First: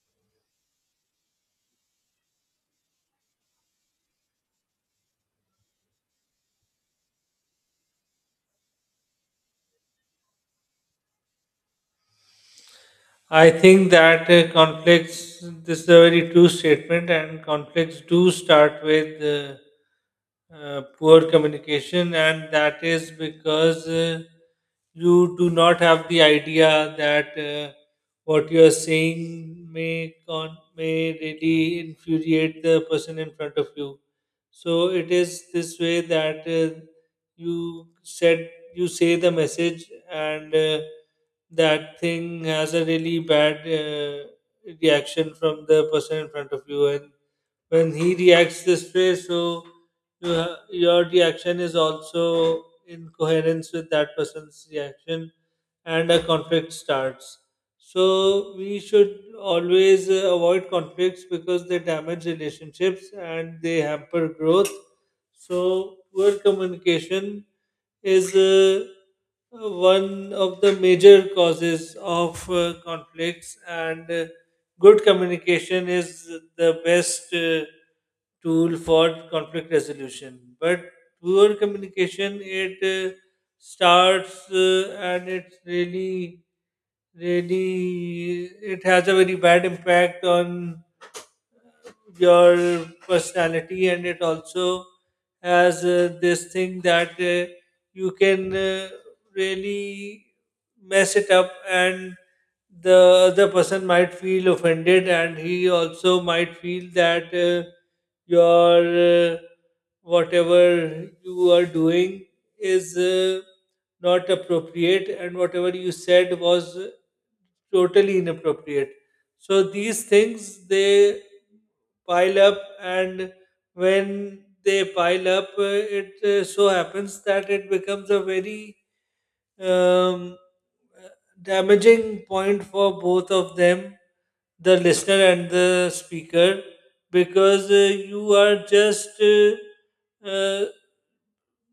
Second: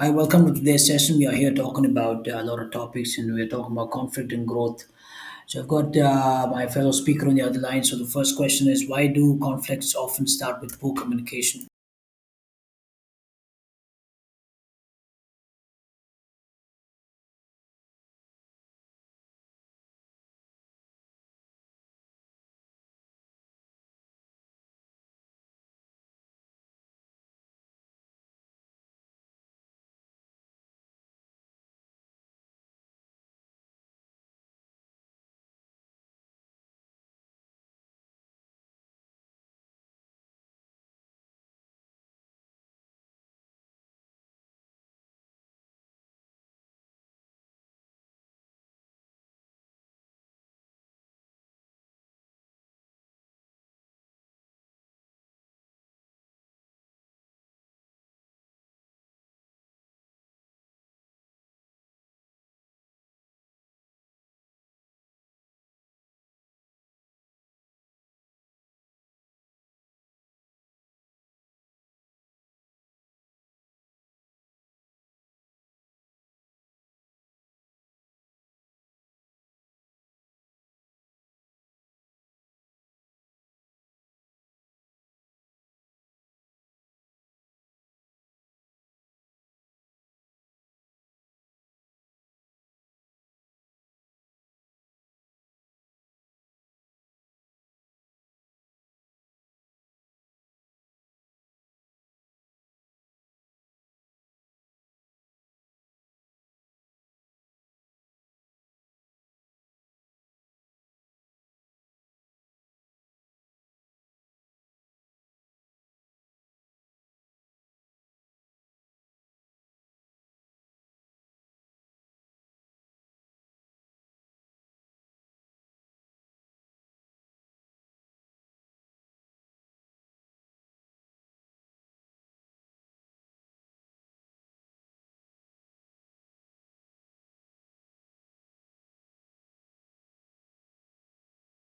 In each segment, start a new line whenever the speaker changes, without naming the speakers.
Hi, welcome to today's session. We are here talking about a lot of topics and we're talking about conflict and growth. So, I've got my fellow speaker on the other line. So, the first question is why do conflicts often start with poor communication?
I think that conflicts, this is a very true statement, and conflicts do start with poor communication, and that is because you do not have the idea that what you are saying may really infuriate the person in front of you. So it is this way that you said you say the message and that thing has a really bad reaction from the person in front of you, and when he reacts this way, so your reaction is also in coherence with that person's reaction, and a conflict starts. So we should always avoid conflicts because they damage relationships and they hamper growth. So poor communication is one of the major causes of conflicts, and good communication is the best tool for conflict resolution. But poor communication, it starts and it's really, it has a very bad impact on your personality, and it also has this thing that you can really mess it up, and the other person might feel offended, and he also might feel that your whatever you are doing is not appropriate, and whatever you said was totally inappropriate. So these things, they pile up, and when they pile up, it so happens that it becomes a very um, uh, damaging point for both of them, the listener and the speaker, because you are just uh,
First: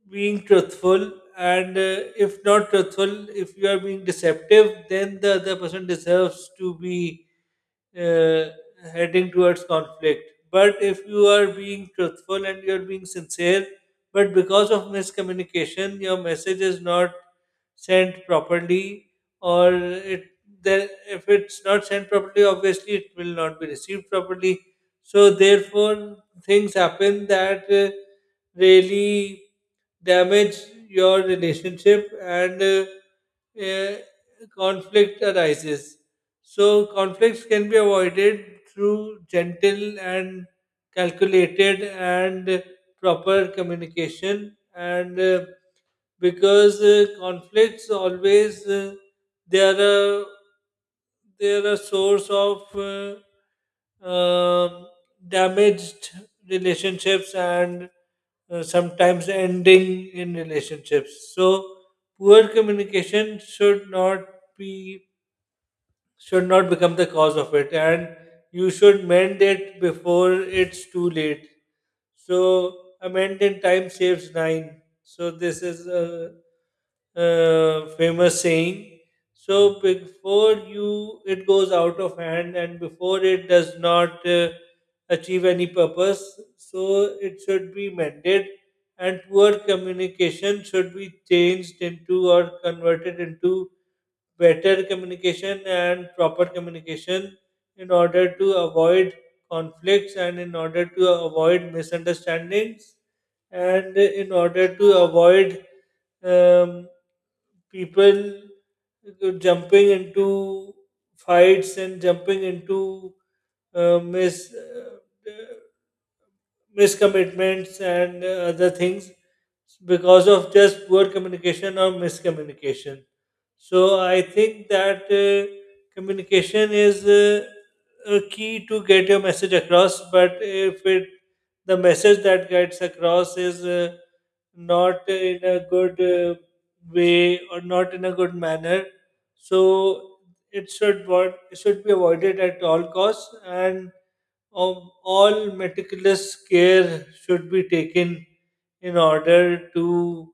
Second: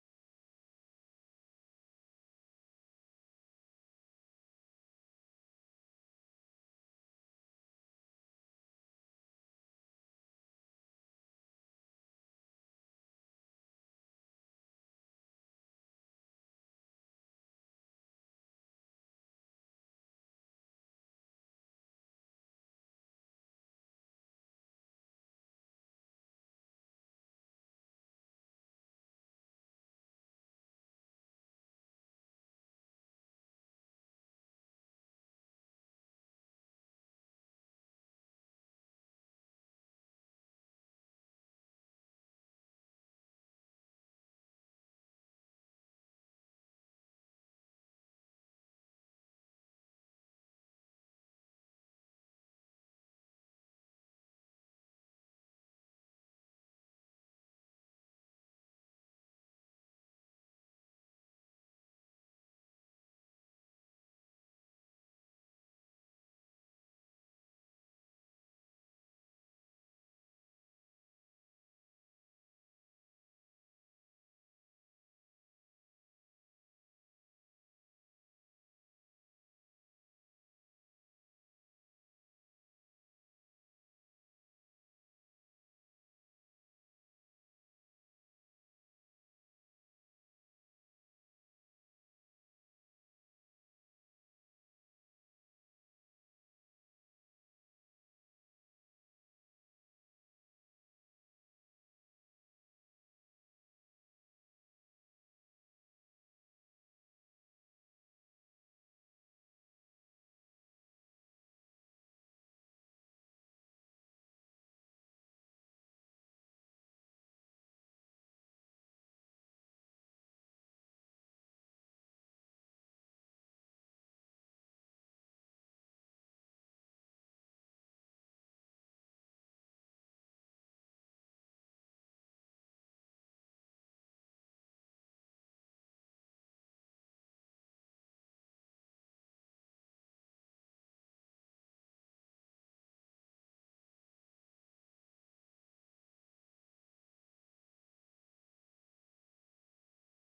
being truthful, and if not truthful, if you are being deceptive, then the other person deserves to be uh, heading towards conflict. But if you are being truthful and you are being sincere, but because of miscommunication your message is not sent properly, or it then if it's not sent properly, obviously it will not be received properly. So therefore things happen that really damage your relationship, and uh, conflict arises. So conflicts can be avoided through gentle and calculated and proper communication, and because conflicts always, they are a they're a source of um damaged relationships and sometimes ending in relationships. So poor communication should not be should not become the cause of it, and you should mend it before it's too late. So amend in time saves nine. So this is a famous saying. So before you, it goes out of hand, and before it does not achieve any purpose, so it should be mended, and poor communication should be changed into or converted into better communication and proper communication in order to avoid conflicts, and in order to avoid misunderstandings, and in order to avoid um, people jumping into fights and jumping into uh, mis- uh, miscommitments and other things because of just poor communication or miscommunication. So I think that communication is a key to get your message across. But if it the message that gets across is not in a good way, or not in a good manner, so it should what it should be avoided at all costs, and all meticulous care should be taken in order to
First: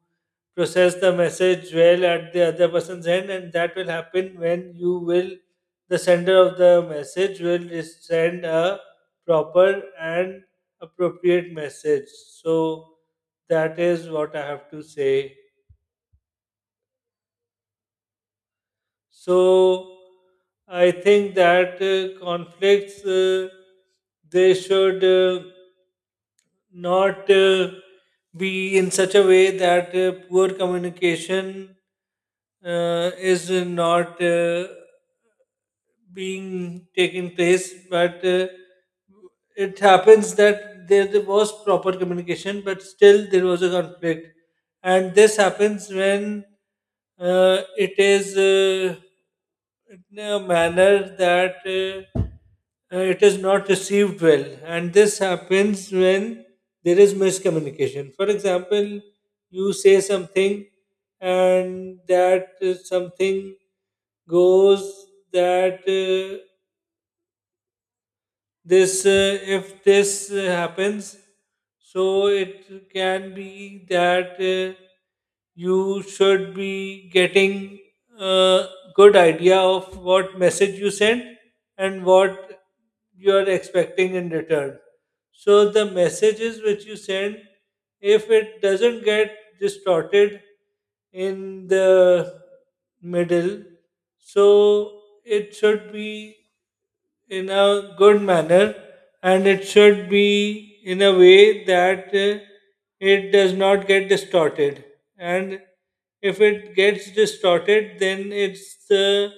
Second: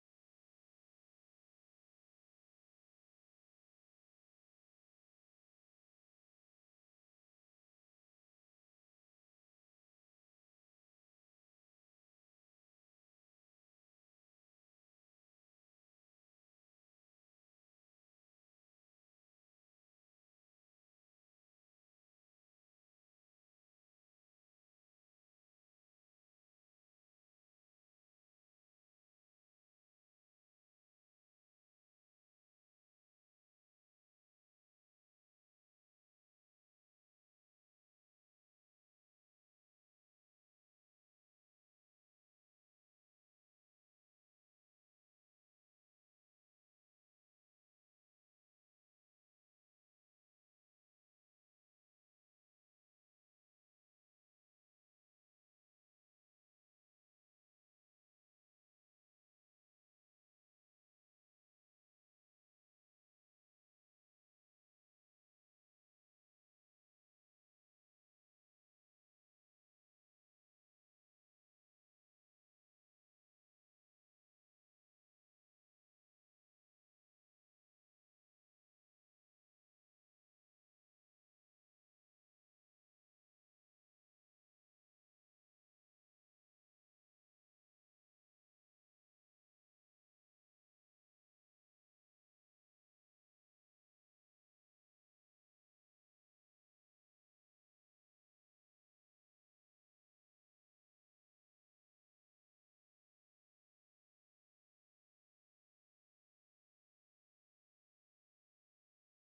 process the message well at the other person's end, and that will happen when you will the sender of the message will send a proper and appropriate message. So that is what I have to say. So I think that conflicts they should. Not be in such a way that poor communication is not being taken place, but it happens that there was proper communication but still there was a conflict, and this happens when it is in a manner that it is not received well, and this happens when there is miscommunication. For example, you say something, and that something goes, that this if this happens, so it can be that you should be getting a good idea of what message you sent and what you are expecting in return. So the messages which you send, if it doesn't get distorted in the middle, so it should be in a good manner, and it should be in a way that it does not get distorted. And if it gets distorted, then it's the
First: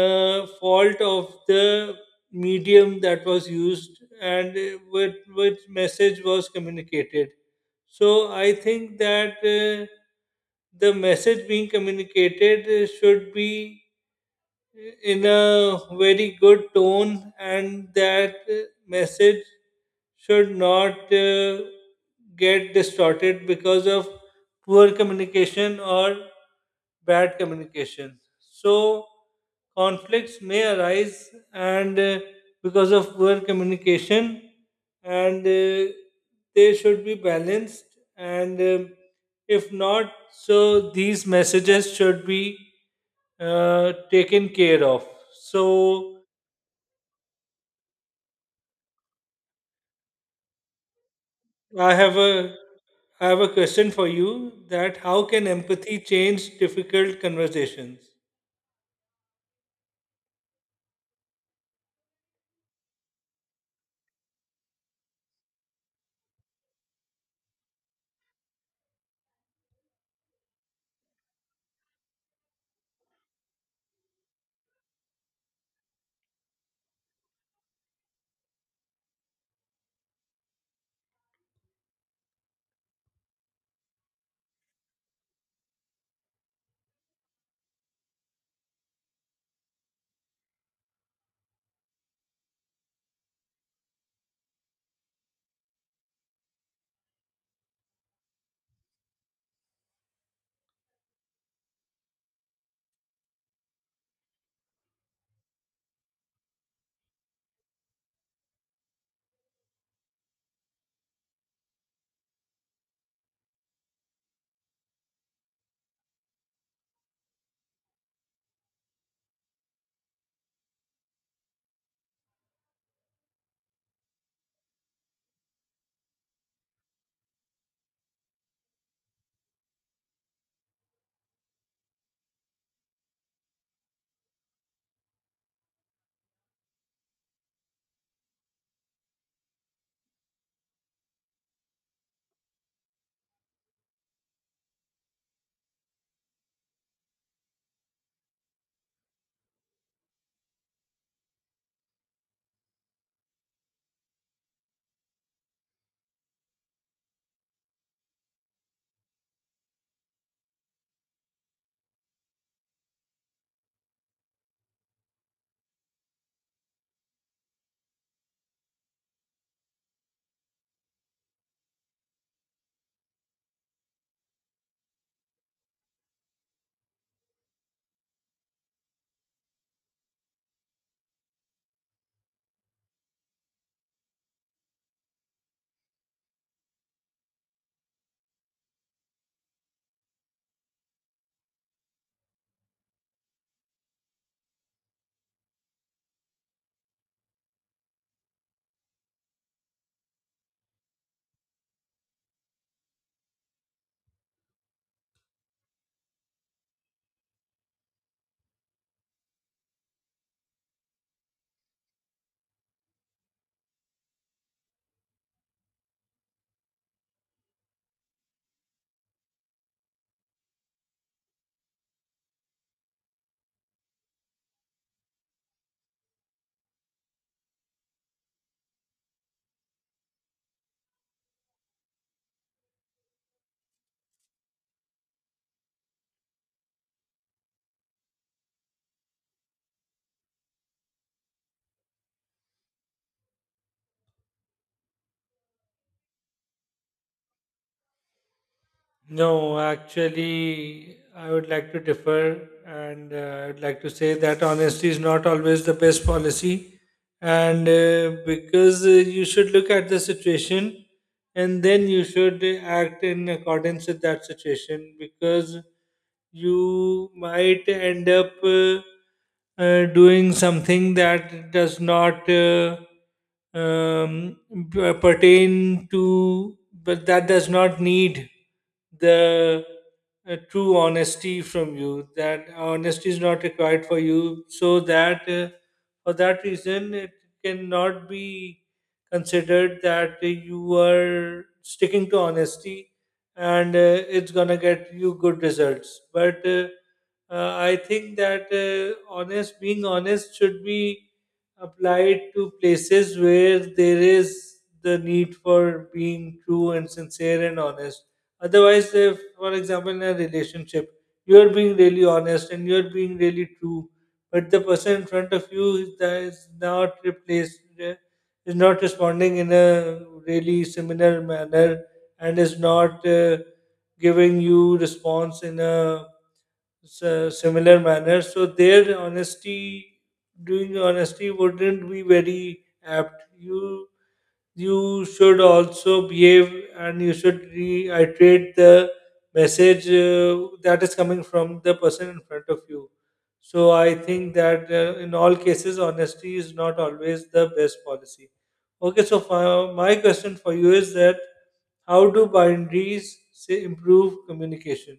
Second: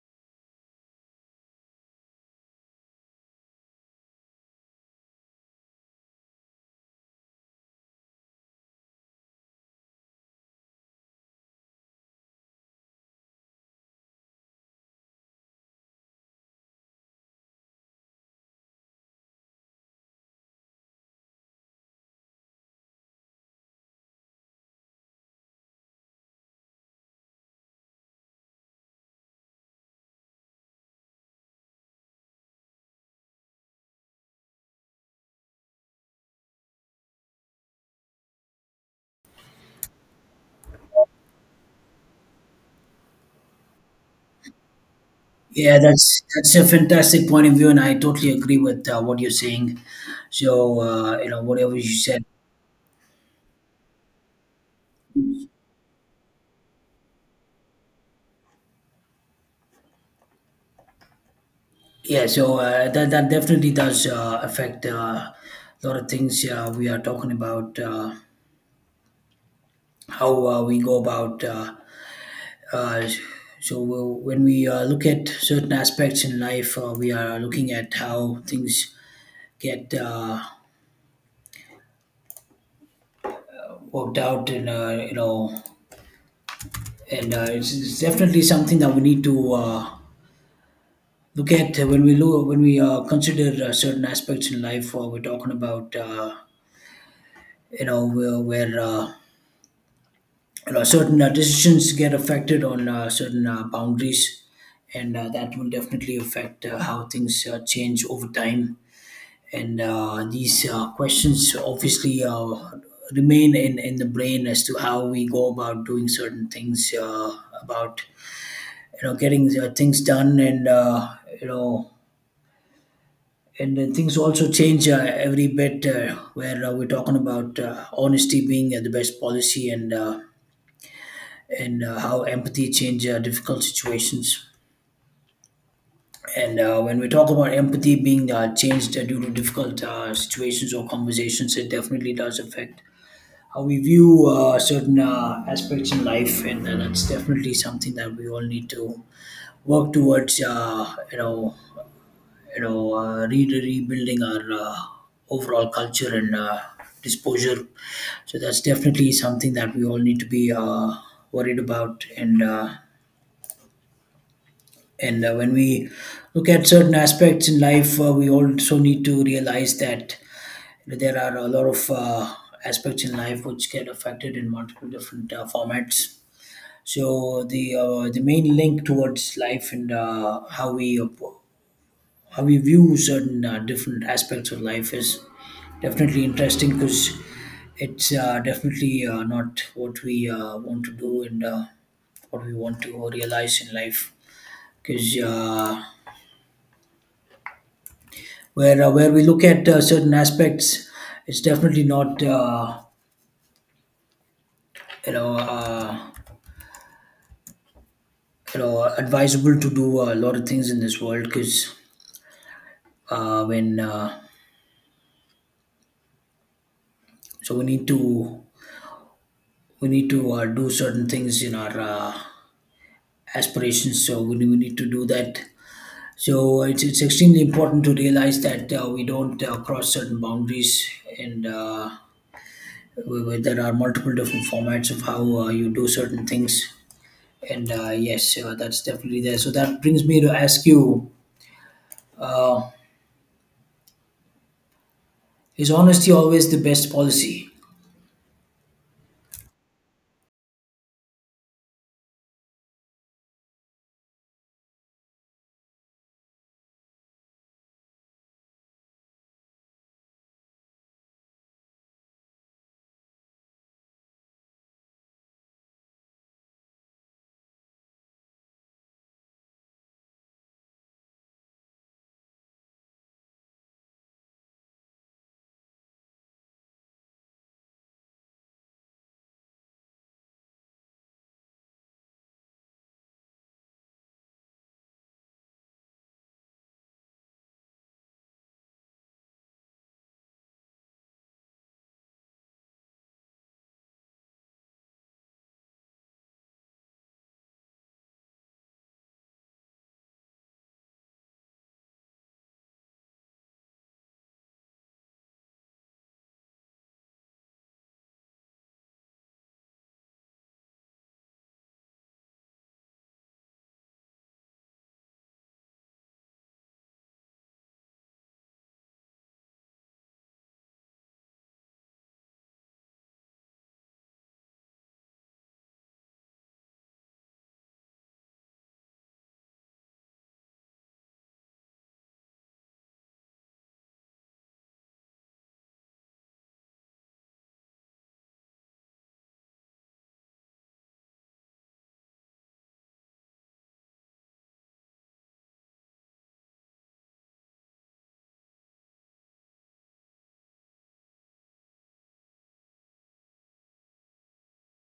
fault of the medium that was used, and with which message was communicated. So I think that the message being communicated should be in a very good tone, and that message should not get distorted because of poor communication or bad communication. So conflicts may arise, and because of poor communication, and they should be balanced, and if not, so these messages should be taken care of.
Yeah,
So
that's a fantastic point of view, and I totally agree with what you're saying. So, whatever you
I have
said,
a I have a question for you, that how can empathy change difficult conversations?
yeah. So that definitely does affect a lot of things. We are talking about how we go about. Uh, Uh, so when we look at certain aspects in life. We are looking at how things get worked out, and it's definitely something that we need to look at when we consider certain aspects in life. We're talking about where certain decisions get affected on certain boundaries, and that will definitely affect how things change over time, and these questions obviously remain in the brain as to how we go about doing certain things about getting things done, and you know and then things also change every bit, where we're talking about honesty being the best policy, and how empathy change difficult situations. And when we talk about empathy being changed due to difficult situations or conversations, it definitely does affect how we view certain aspects in life, and it's definitely something that we all need to work towards. Rebuilding our overall culture and disposure. So that's definitely something that we all need to be worried about. And when we look at certain aspects in life, we also need to realize that there are a lot of aspects in life which get affected in multiple different formats. So the main link towards life and how we view certain different aspects of life is definitely interesting because it's definitely not what we want to do and what we want to realize in life, because where we look at certain aspects, it's definitely not you know uh, advisable to do a lot of things in this world. Because uh, when uh, so we need to do certain things in our aspirations, so we need to do that. So it's extremely important to realize that we don't cross certain boundaries, and there are multiple different formats of how you do certain things. And yes, that's definitely there. So that brings me to ask you, uh, is honesty always the best policy?
No, actually, I would like to differ, and I'd like to say that honesty is not always the best policy, and because you should look at the situation, and then you should act in accordance with that situation, because you might end up doing something that does not um, pertain to, but that does not need the true honesty from you, that honesty is not required for you. So that for that reason it cannot be considered that you are sticking to honesty, and it's gonna get you good results. But I think that honest being honest should be applied to places where there is the need for being true and sincere and honest. Otherwise, if, for example, in a relationship, you're being really honest and you're being really true, but the person in front of you is not replaced, is not responding in a really similar manner, and is not giving you response in a similar manner. So their honesty, doing honesty, wouldn't be very apt. You should also behave, and you should reiterate the message that is coming from the person in front of you. So I think that in all cases, honesty is not always the best policy. Okay, so for, my question for you is that how do boundaries, say, improve communication?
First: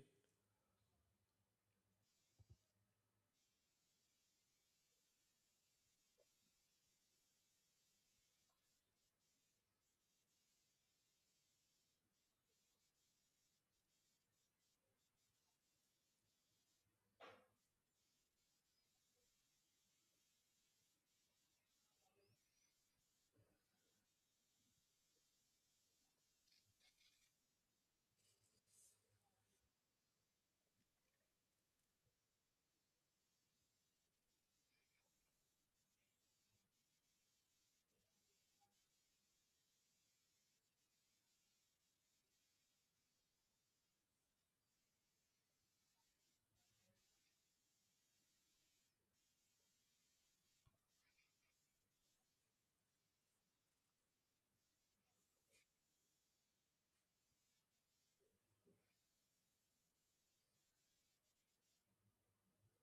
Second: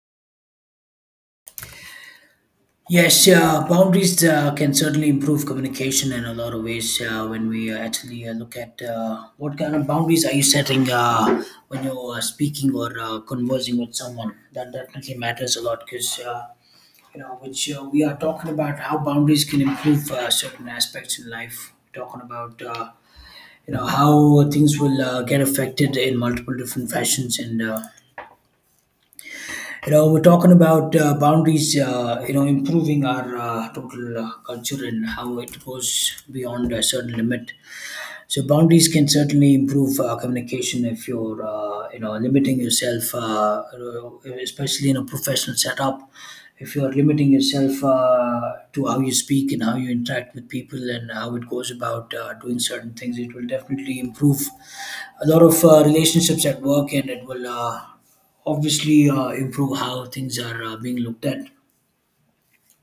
Yes, boundaries can certainly improve communication in a lot of ways. When we actually look at what kind of boundaries are you setting when you're speaking or conversing with someone, that definitely matters a lot. Because which we are talking about how boundaries can improve certain aspects in life. Talking about how things will get affected in multiple different fashions and. You know We're talking about boundaries, improving our total culture and how it goes beyond a certain limit. So boundaries can certainly improve communication if you're, limiting yourself, especially in a professional setup. If you're limiting yourself to how you speak and how you interact with people and how it goes about doing certain things, it will definitely improve a lot of relationships at work, and it will obviously improve how things are being looked at.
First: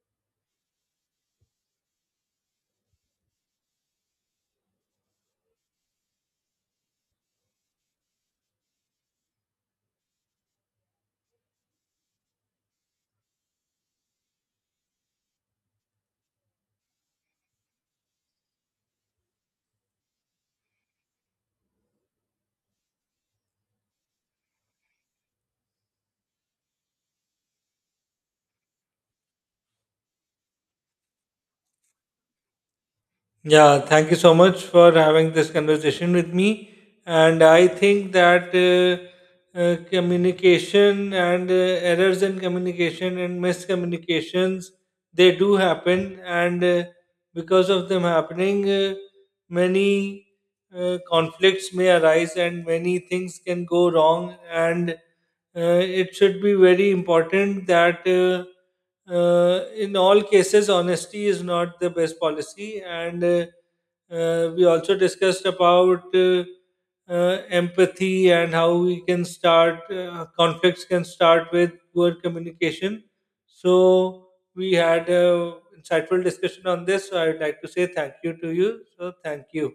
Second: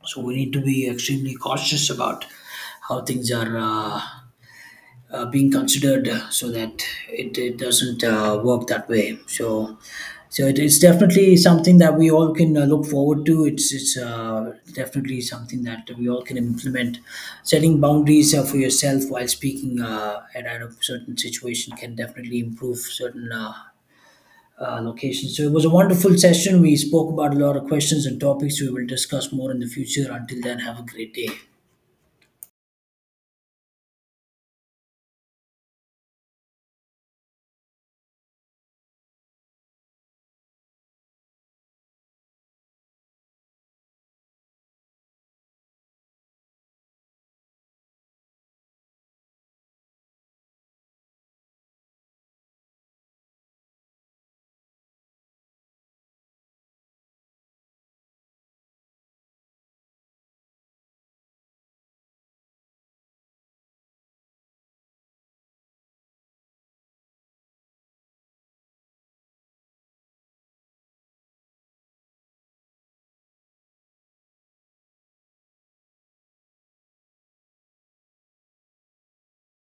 So we need to be extremely cautious about how things are, being considered, so that it doesn't work that way. So so it is definitely something that we all can look forward to. It's definitely something that we all can implement. Setting boundaries for yourself while speaking at a certain situation can definitely improve certain locations. So it was a wonderful session. We spoke about a lot of questions and topics. We will discuss more in the future. Until then, have a great day.
Yeah, thank you so much for having this conversation with me. And I think that communication and errors in communication and miscommunications, they do happen, and because of them happening, many conflicts may arise and many things can go wrong. And uh, it should be very important that in all cases, honesty is not the best policy. And we also discussed about empathy, and how we can start conflicts can start with poor communication. So we had a insightful discussion on this. So I would like to say thank you to you. So thank you.